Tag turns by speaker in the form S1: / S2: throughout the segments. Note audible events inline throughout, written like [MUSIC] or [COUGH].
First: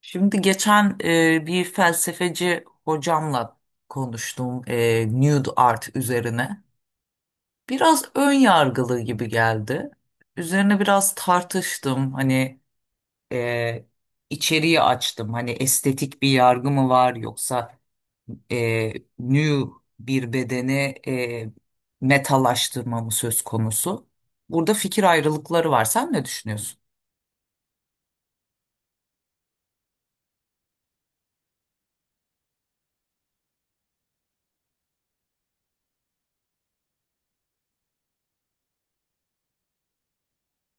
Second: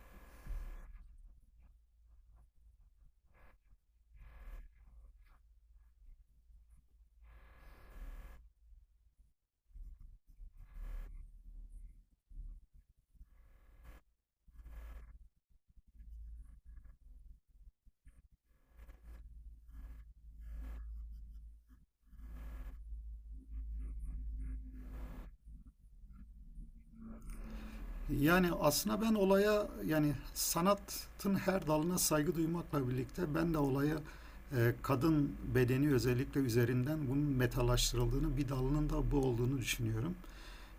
S1: Şimdi geçen bir felsefeci hocamla konuştum nude art üzerine. Biraz ön yargılı gibi geldi. Üzerine biraz tartıştım. Hani e, içeriği açtım. Hani estetik bir yargı mı var yoksa e, nude bir bedeni e, metalaştırma mı söz konusu? Burada fikir ayrılıkları var. Sen ne düşünüyorsun?
S2: Yani aslında ben olaya yani sanatın her dalına saygı duymakla birlikte ben de olaya kadın bedeni özellikle üzerinden bunun metalaştırıldığını bir dalının da bu olduğunu düşünüyorum.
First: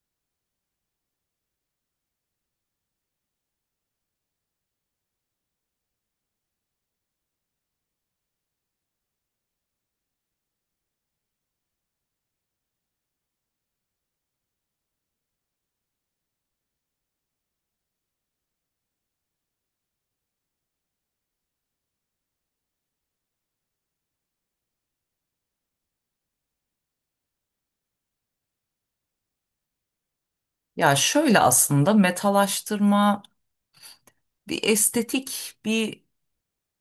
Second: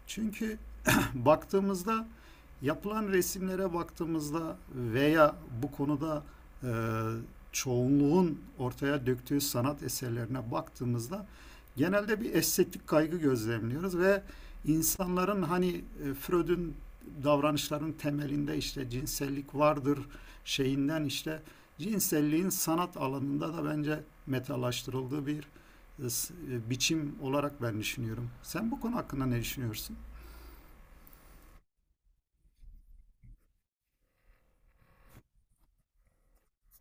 S2: Çünkü [CLEARS THROAT] [LAUGHS] baktığımızda yapılan resimlere baktığımızda veya bu konuda e, çoğunluğun ortaya döktüğü sanat eserlerine baktığımızda genelde bir estetik kaygı gözlemliyoruz ve insanların hani Freud'un davranışların temelinde işte cinsellik vardır şeyinden işte cinselliğin sanat alanında da bence metalaştırıldığı bir e, biçim olarak ben düşünüyorum. Sen bu konu hakkında ne düşünüyorsun?
S1: Ya şöyle, aslında metalaştırma bir estetik bir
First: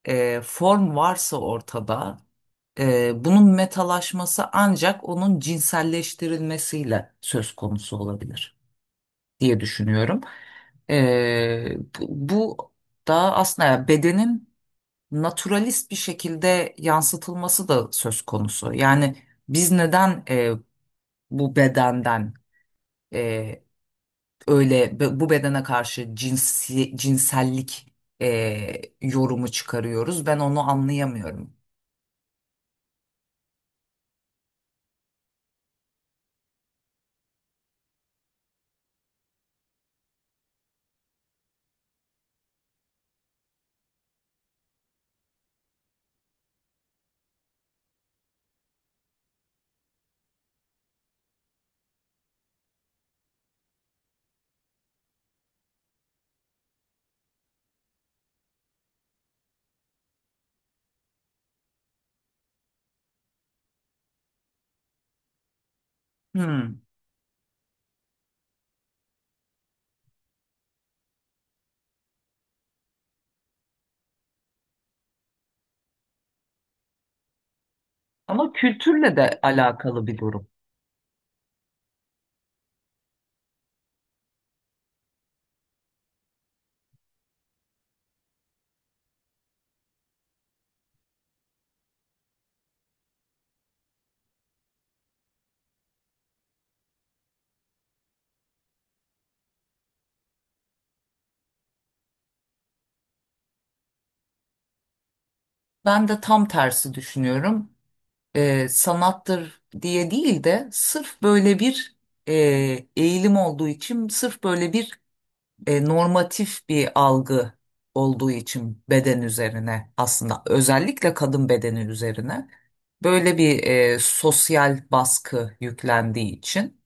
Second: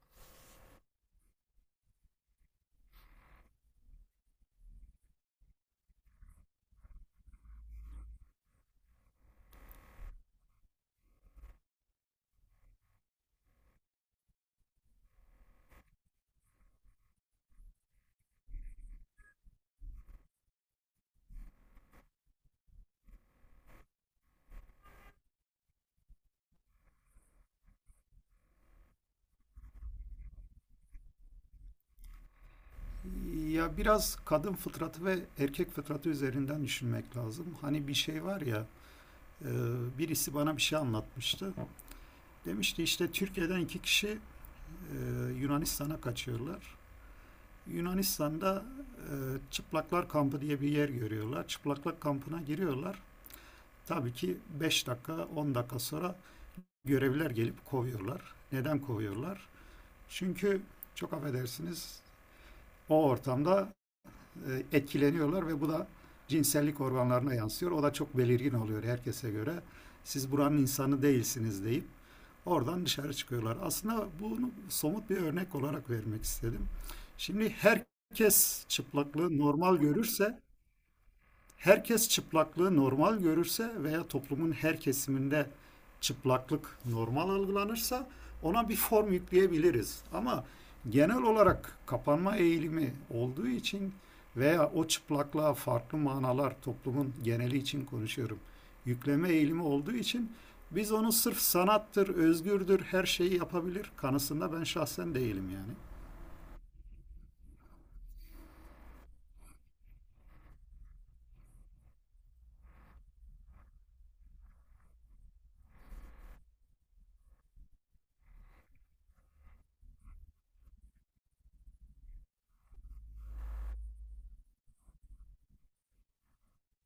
S1: form varsa ortada, bunun metalaşması ancak onun cinselleştirilmesiyle söz konusu olabilir diye düşünüyorum. Bu da aslında ya bedenin naturalist bir şekilde yansıtılması da söz konusu. Yani biz neden bu bedenden e, bu bedene karşı cinsellik e, yorumu çıkarıyoruz? Ben onu anlayamıyorum.
S2: Ya biraz kadın fıtratı ve erkek fıtratı üzerinden düşünmek lazım. Hani bir şey var ya, e, birisi bana bir şey anlatmıştı. Demişti işte Türkiye'den iki kişi e, Yunanistan'a kaçıyorlar. Yunanistan'da e, Çıplaklar Kampı diye bir yer görüyorlar. Çıplaklar Kampı'na giriyorlar. Tabii ki 5 dakika, 10 dakika sonra görevliler gelip kovuyorlar. Neden kovuyorlar? Çünkü çok affedersiniz o ortamda etkileniyorlar ve bu da
S1: Hmm.
S2: cinsellik organlarına yansıyor. O da çok belirgin oluyor herkese göre. Siz buranın insanı değilsiniz deyip oradan dışarı çıkıyorlar. Aslında bunu somut bir örnek olarak vermek istedim. Şimdi
S1: Ama kültürle de alakalı bir durum.
S2: herkes çıplaklığı normal görürse veya toplumun her kesiminde çıplaklık normal algılanırsa ona bir form yükleyebiliriz. Ama genel olarak kapanma eğilimi olduğu için veya o çıplaklığa farklı manalar toplumun geneli için konuşuyorum. Yükleme eğilimi olduğu için biz onu sırf sanattır, özgürdür, her şeyi yapabilir kanısında ben şahsen değilim yani.
S1: Ben de tam tersi düşünüyorum. Sanattır diye değil de sırf böyle bir e, eğilim olduğu için, sırf böyle bir normatif bir algı olduğu için beden üzerine, aslında özellikle kadın bedeni üzerine böyle bir sosyal baskı yüklendiği için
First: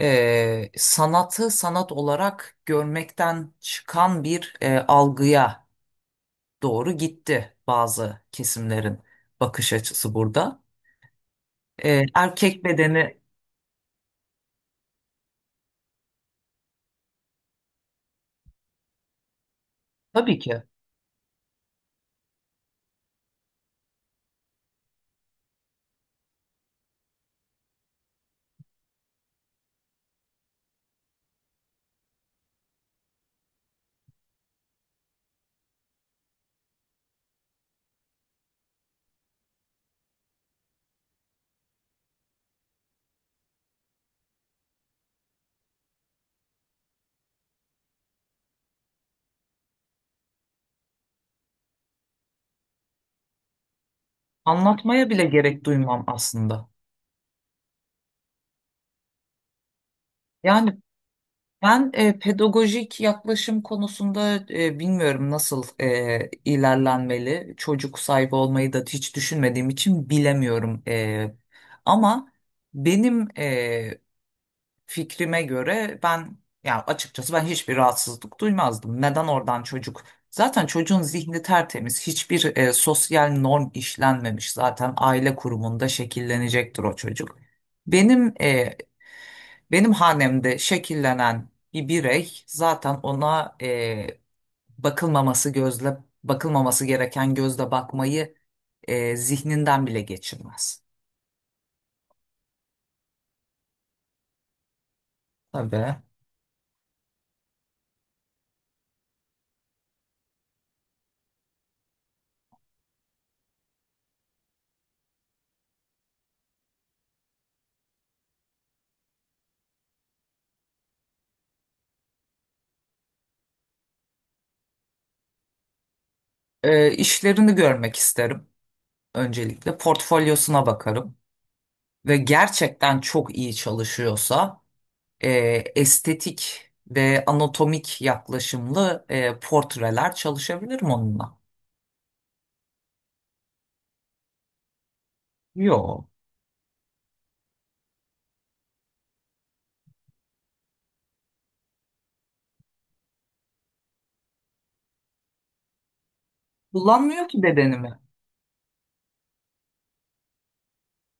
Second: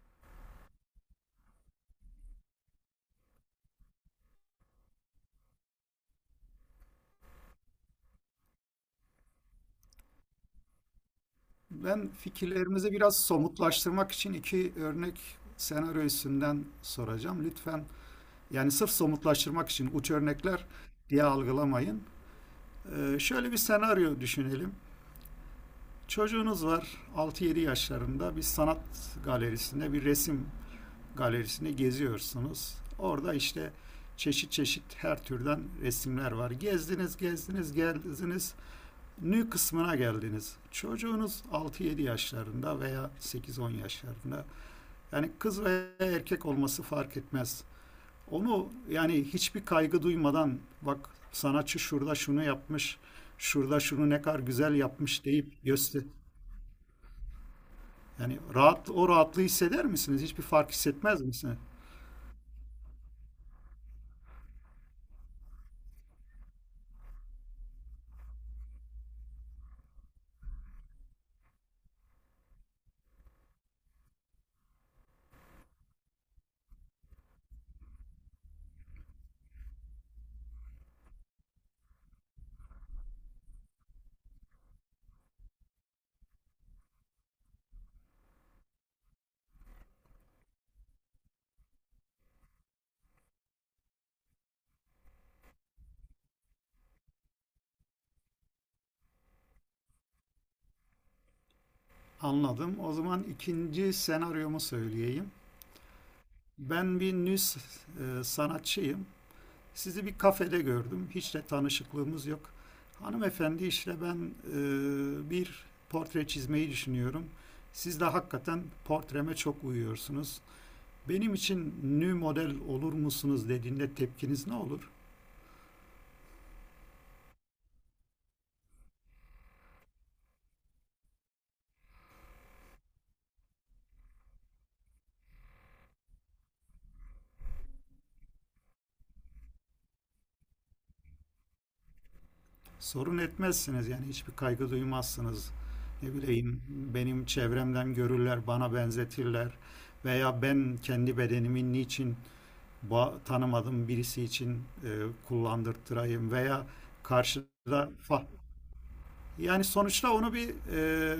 S1: sanatı sanat olarak görmekten çıkan bir algıya doğru gitti bazı kesimlerin bakış açısı burada.
S2: Ben
S1: Erkek
S2: fikirlerimizi biraz
S1: bedeni
S2: somutlaştırmak için iki örnek senaryo üstünden soracağım. Lütfen yani sırf somutlaştırmak için uç
S1: tabii ki,
S2: örnekler diye algılamayın. Şöyle bir senaryo düşünelim. Çocuğunuz var altı yedi yaşlarında bir sanat galerisinde bir resim galerisinde geziyorsunuz. Orada işte çeşit çeşit her türden resimler var. Gezdiniz, gezdiniz, gezdiniz nü kısmına geldiniz. Çocuğunuz altı yedi yaşlarında veya sekiz on yaşlarında. Yani kız veya erkek olması fark etmez. Onu yani hiçbir kaygı duymadan bak sanatçı şurada şunu yapmış, şurada şunu ne kadar güzel
S1: anlatmaya bile
S2: yapmış
S1: gerek
S2: deyip göster.
S1: duymam aslında.
S2: Yani rahat o rahatlığı hisseder misiniz? Hiçbir fark
S1: Yani
S2: hissetmez misiniz?
S1: ben pedagojik yaklaşım konusunda bilmiyorum nasıl ilerlenmeli. Çocuk sahibi olmayı da hiç düşünmediğim için bilemiyorum. E, ama benim fikrime göre ben, yani açıkçası ben hiçbir rahatsızlık duymazdım. Neden oradan çocuk? Zaten çocuğun zihni tertemiz. Hiçbir sosyal norm işlenmemiş. Zaten aile kurumunda şekillenecektir o çocuk. Benim e, Benim hanemde şekillenen bir birey zaten ona bakılmaması gözle bakılmaması gereken gözle bakmayı zihninden bile geçirmez.
S2: Anladım. O zaman ikinci senaryomu söyleyeyim.
S1: Tabii.
S2: Ben bir nü sanatçıyım. Sizi bir kafede gördüm. Hiç de tanışıklığımız yok. Hanımefendi işte ben bir portre çizmeyi düşünüyorum. Siz de hakikaten portreme çok uyuyorsunuz. Benim için nü model olur musunuz dediğinde tepkiniz ne olur?
S1: İşlerini görmek isterim. Öncelikle portfolyosuna bakarım ve gerçekten çok iyi çalışıyorsa e, estetik ve anatomik yaklaşımlı portreler çalışabilir mi onunla.
S2: Sorun etmezsiniz yani hiçbir kaygı duymazsınız.
S1: Yo,
S2: Ne bileyim benim çevremden görürler, bana benzetirler veya ben kendi bedenimin niçin tanımadığım birisi için e, kullandırtırayım veya
S1: kullanmıyor ki
S2: karşıda
S1: bedenimi.
S2: yani sonuçta onu bir e,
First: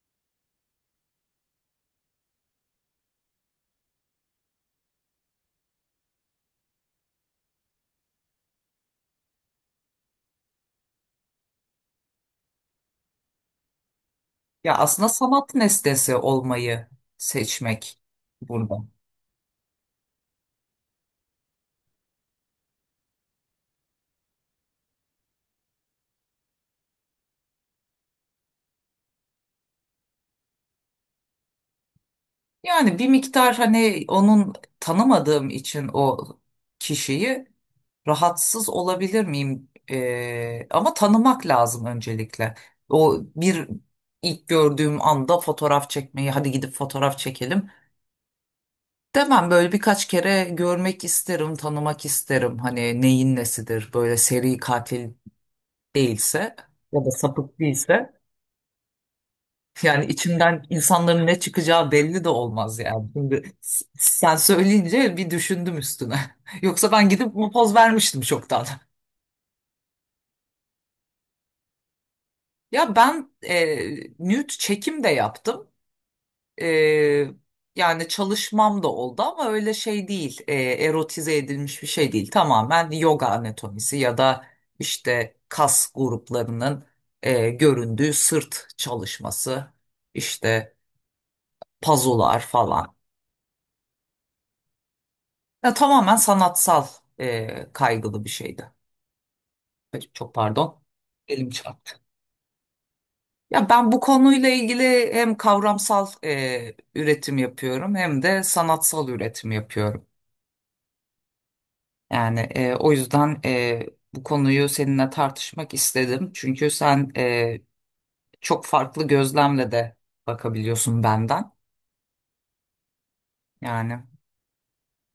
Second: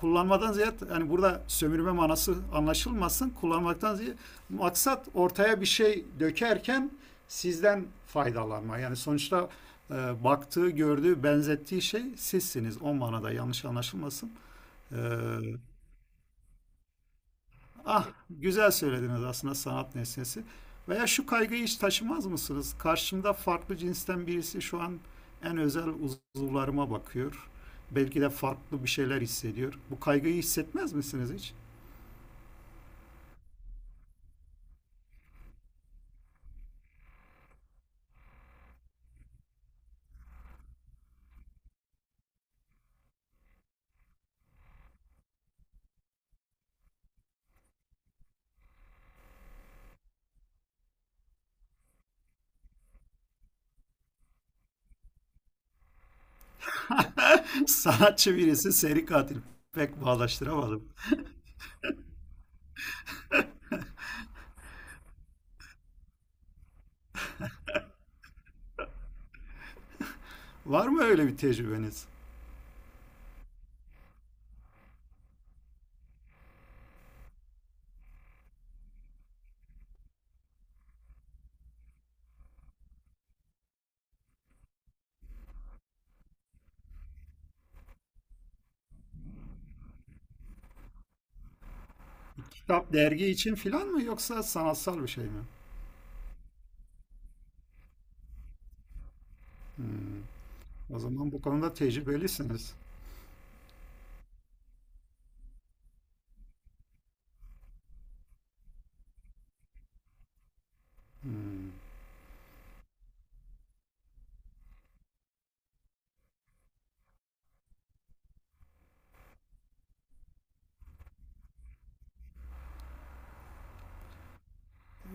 S2: kullanmadan ziyade yani burada sömürme manası anlaşılmasın kullanmaktan ziyade maksat ortaya bir şey dökerken sizden faydalanma yani sonuçta baktığı gördüğü benzettiği şey sizsiniz o manada yanlış anlaşılmasın.
S1: Ya
S2: E,
S1: aslında sanat nesnesi olmayı seçmek
S2: Ah güzel
S1: burada.
S2: söylediniz aslında sanat nesnesi. Veya şu kaygıyı hiç taşımaz mısınız? Karşımda farklı cinsten birisi şu an en özel uzuvlarıma bakıyor. Belki de farklı bir şeyler hissediyor. Bu kaygıyı hissetmez misiniz hiç?
S1: Yani bir miktar, hani onun, tanımadığım için o kişiyi, rahatsız olabilir miyim? Ama tanımak lazım öncelikle. O bir ilk gördüğüm anda fotoğraf çekmeyi, hadi gidip fotoğraf çekelim demem. Böyle birkaç kere görmek isterim, tanımak isterim. Hani neyin nesidir? Böyle seri katil değilse ya da sapık
S2: [LAUGHS]
S1: değilse.
S2: Sanatçı birisi seri katil. Pek
S1: Yani içimden
S2: bağdaştıramadım.
S1: insanların ne çıkacağı belli de olmaz yani. Şimdi sen söyleyince bir düşündüm üstüne. [LAUGHS] Yoksa ben gidip bu poz vermiştim çoktan.
S2: Var mı öyle bir tecrübeniz?
S1: Ya ben nude çekim de yaptım. E, yani çalışmam da oldu ama öyle şey değil. E, erotize edilmiş bir şey değil. Tamamen yoga anatomisi ya da işte kas gruplarının göründüğü sırt çalışması, işte pazular
S2: Kitap,
S1: falan.
S2: dergi için filan mı yoksa sanatsal bir şey mi?
S1: Ya tamamen sanatsal kaygılı bir şeydi. Ay, çok pardon.
S2: O zaman bu
S1: Elim
S2: konuda
S1: çarptı.
S2: tecrübelisiniz.
S1: Ya ben bu konuyla ilgili hem kavramsal üretim yapıyorum, hem de sanatsal üretim yapıyorum. Yani o yüzden bu konuyu seninle tartışmak istedim. Çünkü sen çok farklı gözlemle de bakabiliyorsun benden. Yani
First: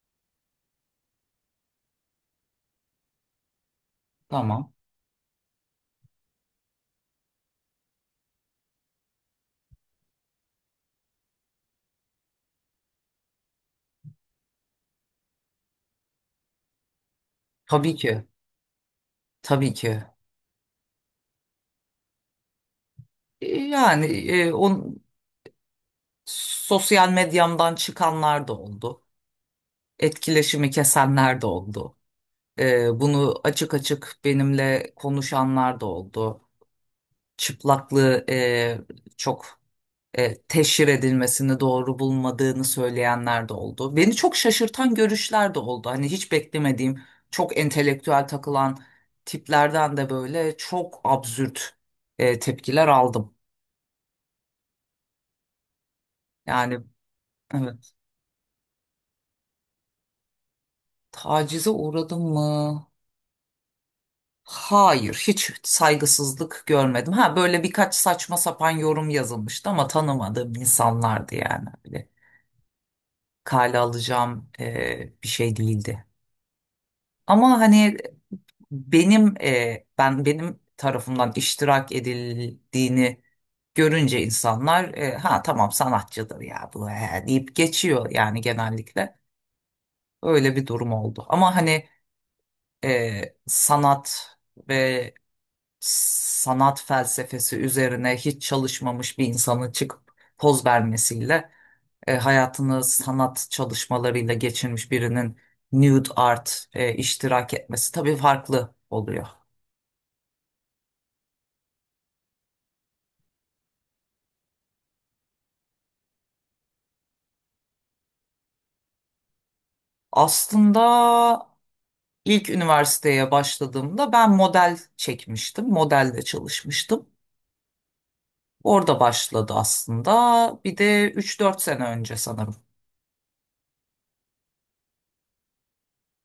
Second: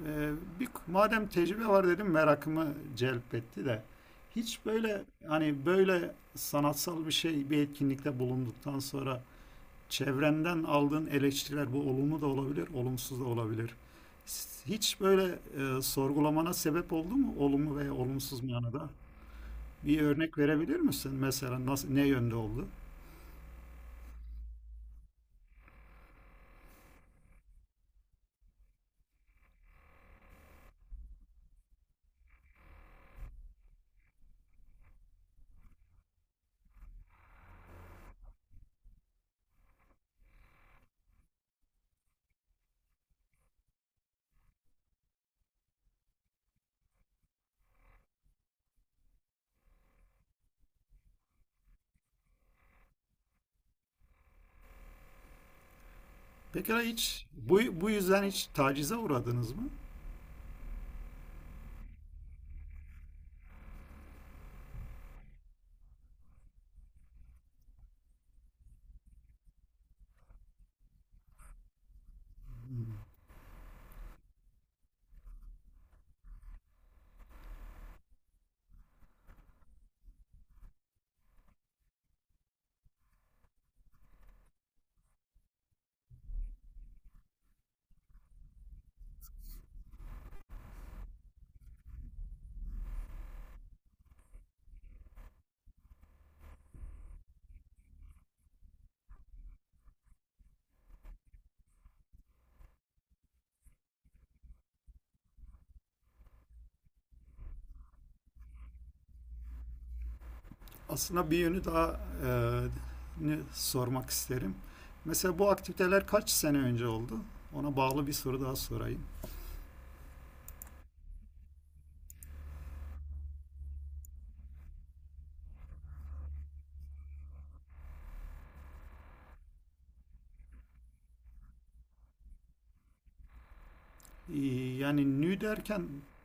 S2: Ee, Bir, madem tecrübe var dedim merakımı celp etti de hiç
S1: tamam.
S2: böyle hani böyle sanatsal bir şey bir etkinlikte bulunduktan sonra çevrenden aldığın eleştiriler bu olumlu da olabilir olumsuz da olabilir. Hiç böyle sorgulamana sebep oldu mu olumlu veya
S1: Tabii ki.
S2: olumsuz manada?
S1: Tabii
S2: Bir
S1: ki.
S2: örnek verebilir misin mesela nasıl ne yönde oldu?
S1: Yani sosyal medyamdan çıkanlar da oldu. Etkileşimi kesenler de oldu. E, bunu açık açık benimle konuşanlar da oldu. Çıplaklığı çok teşhir edilmesini doğru bulmadığını söyleyenler de oldu. Beni çok şaşırtan görüşler de oldu. Hani hiç beklemediğim, çok entelektüel takılan tiplerden de böyle çok absürt tepkiler aldım. Yani
S2: Pekala hiç bu
S1: evet,
S2: yüzden hiç tacize uğradınız mı?
S1: tacize uğradım mı? Hayır, hiç saygısızlık görmedim. Ha, böyle birkaç saçma sapan yorum yazılmıştı ama tanımadığım insanlardı yani. Böyle kale alacağım bir şey değildi. Ama hani benim e, ben benim tarafımdan iştirak edildiğini görünce insanlar, ha tamam sanatçıdır ya bu he, deyip geçiyor yani genellikle. Öyle bir durum oldu. Ama hani sanat ve sanat felsefesi üzerine hiç çalışmamış bir insanın çıkıp poz vermesiyle hayatını sanat çalışmalarıyla geçirmiş birinin nude art iştirak etmesi tabii farklı oluyor.
S2: Aslında bir yönü daha e, sormak isterim. Mesela bu aktiviteler kaç sene önce oldu? Ona bağlı bir soru daha sorayım.
S1: Aslında ilk üniversiteye başladığımda ben model çekmiştim. Modelle çalışmıştım. Orada başladı aslında. Bir de 3 4 sene önce sanırım.
S2: Ee, Yani nü derken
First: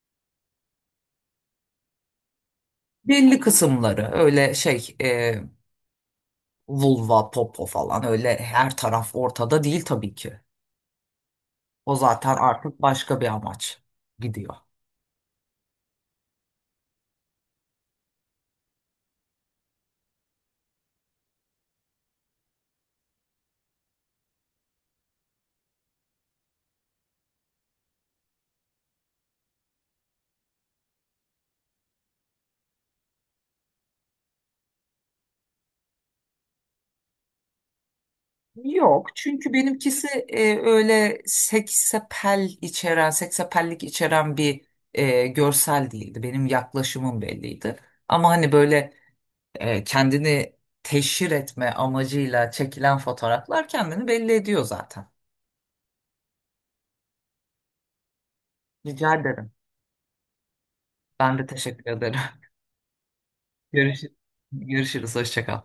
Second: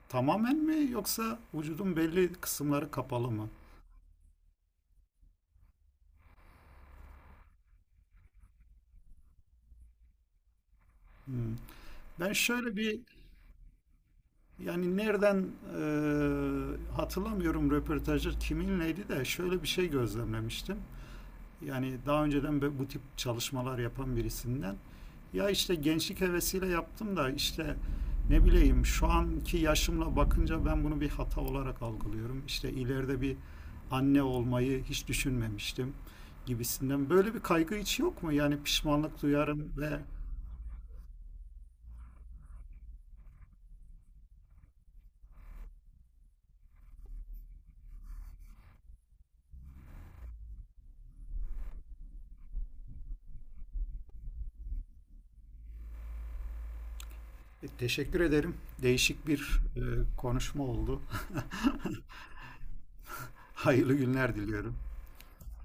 S2: tamamen mi yoksa vücudun belli kısımları kapalı
S1: Belli
S2: mı?
S1: kısımları, öyle şey vulva, popo falan öyle her taraf ortada değil tabii ki.
S2: Hmm.
S1: O
S2: Ben
S1: zaten
S2: şöyle
S1: artık
S2: bir
S1: başka bir amaç gidiyor.
S2: yani nereden hatırlamıyorum röportajı kiminleydi de şöyle bir şey gözlemlemiştim. Yani daha önceden bu tip çalışmalar yapan birisinden ya işte gençlik hevesiyle yaptım da işte ne bileyim şu anki yaşımla bakınca ben bunu bir hata olarak algılıyorum. İşte ileride bir anne olmayı hiç düşünmemiştim gibisinden. Böyle bir kaygı hiç yok mu? Yani
S1: Yok,
S2: pişmanlık
S1: çünkü
S2: duyarım ve
S1: benimkisi öyle seksapel içeren, seksapellik içeren bir görsel değildi. Benim yaklaşımım belliydi. Ama hani böyle kendini teşhir etme amacıyla çekilen fotoğraflar kendini belli ediyor zaten.
S2: teşekkür ederim.
S1: Rica
S2: Değişik
S1: ederim.
S2: bir konuşma oldu.
S1: Ben de teşekkür ederim.
S2: [LAUGHS]
S1: [LAUGHS]
S2: Hayırlı
S1: Görüş
S2: günler diliyorum.
S1: Görüşürüz. Hoşça kal.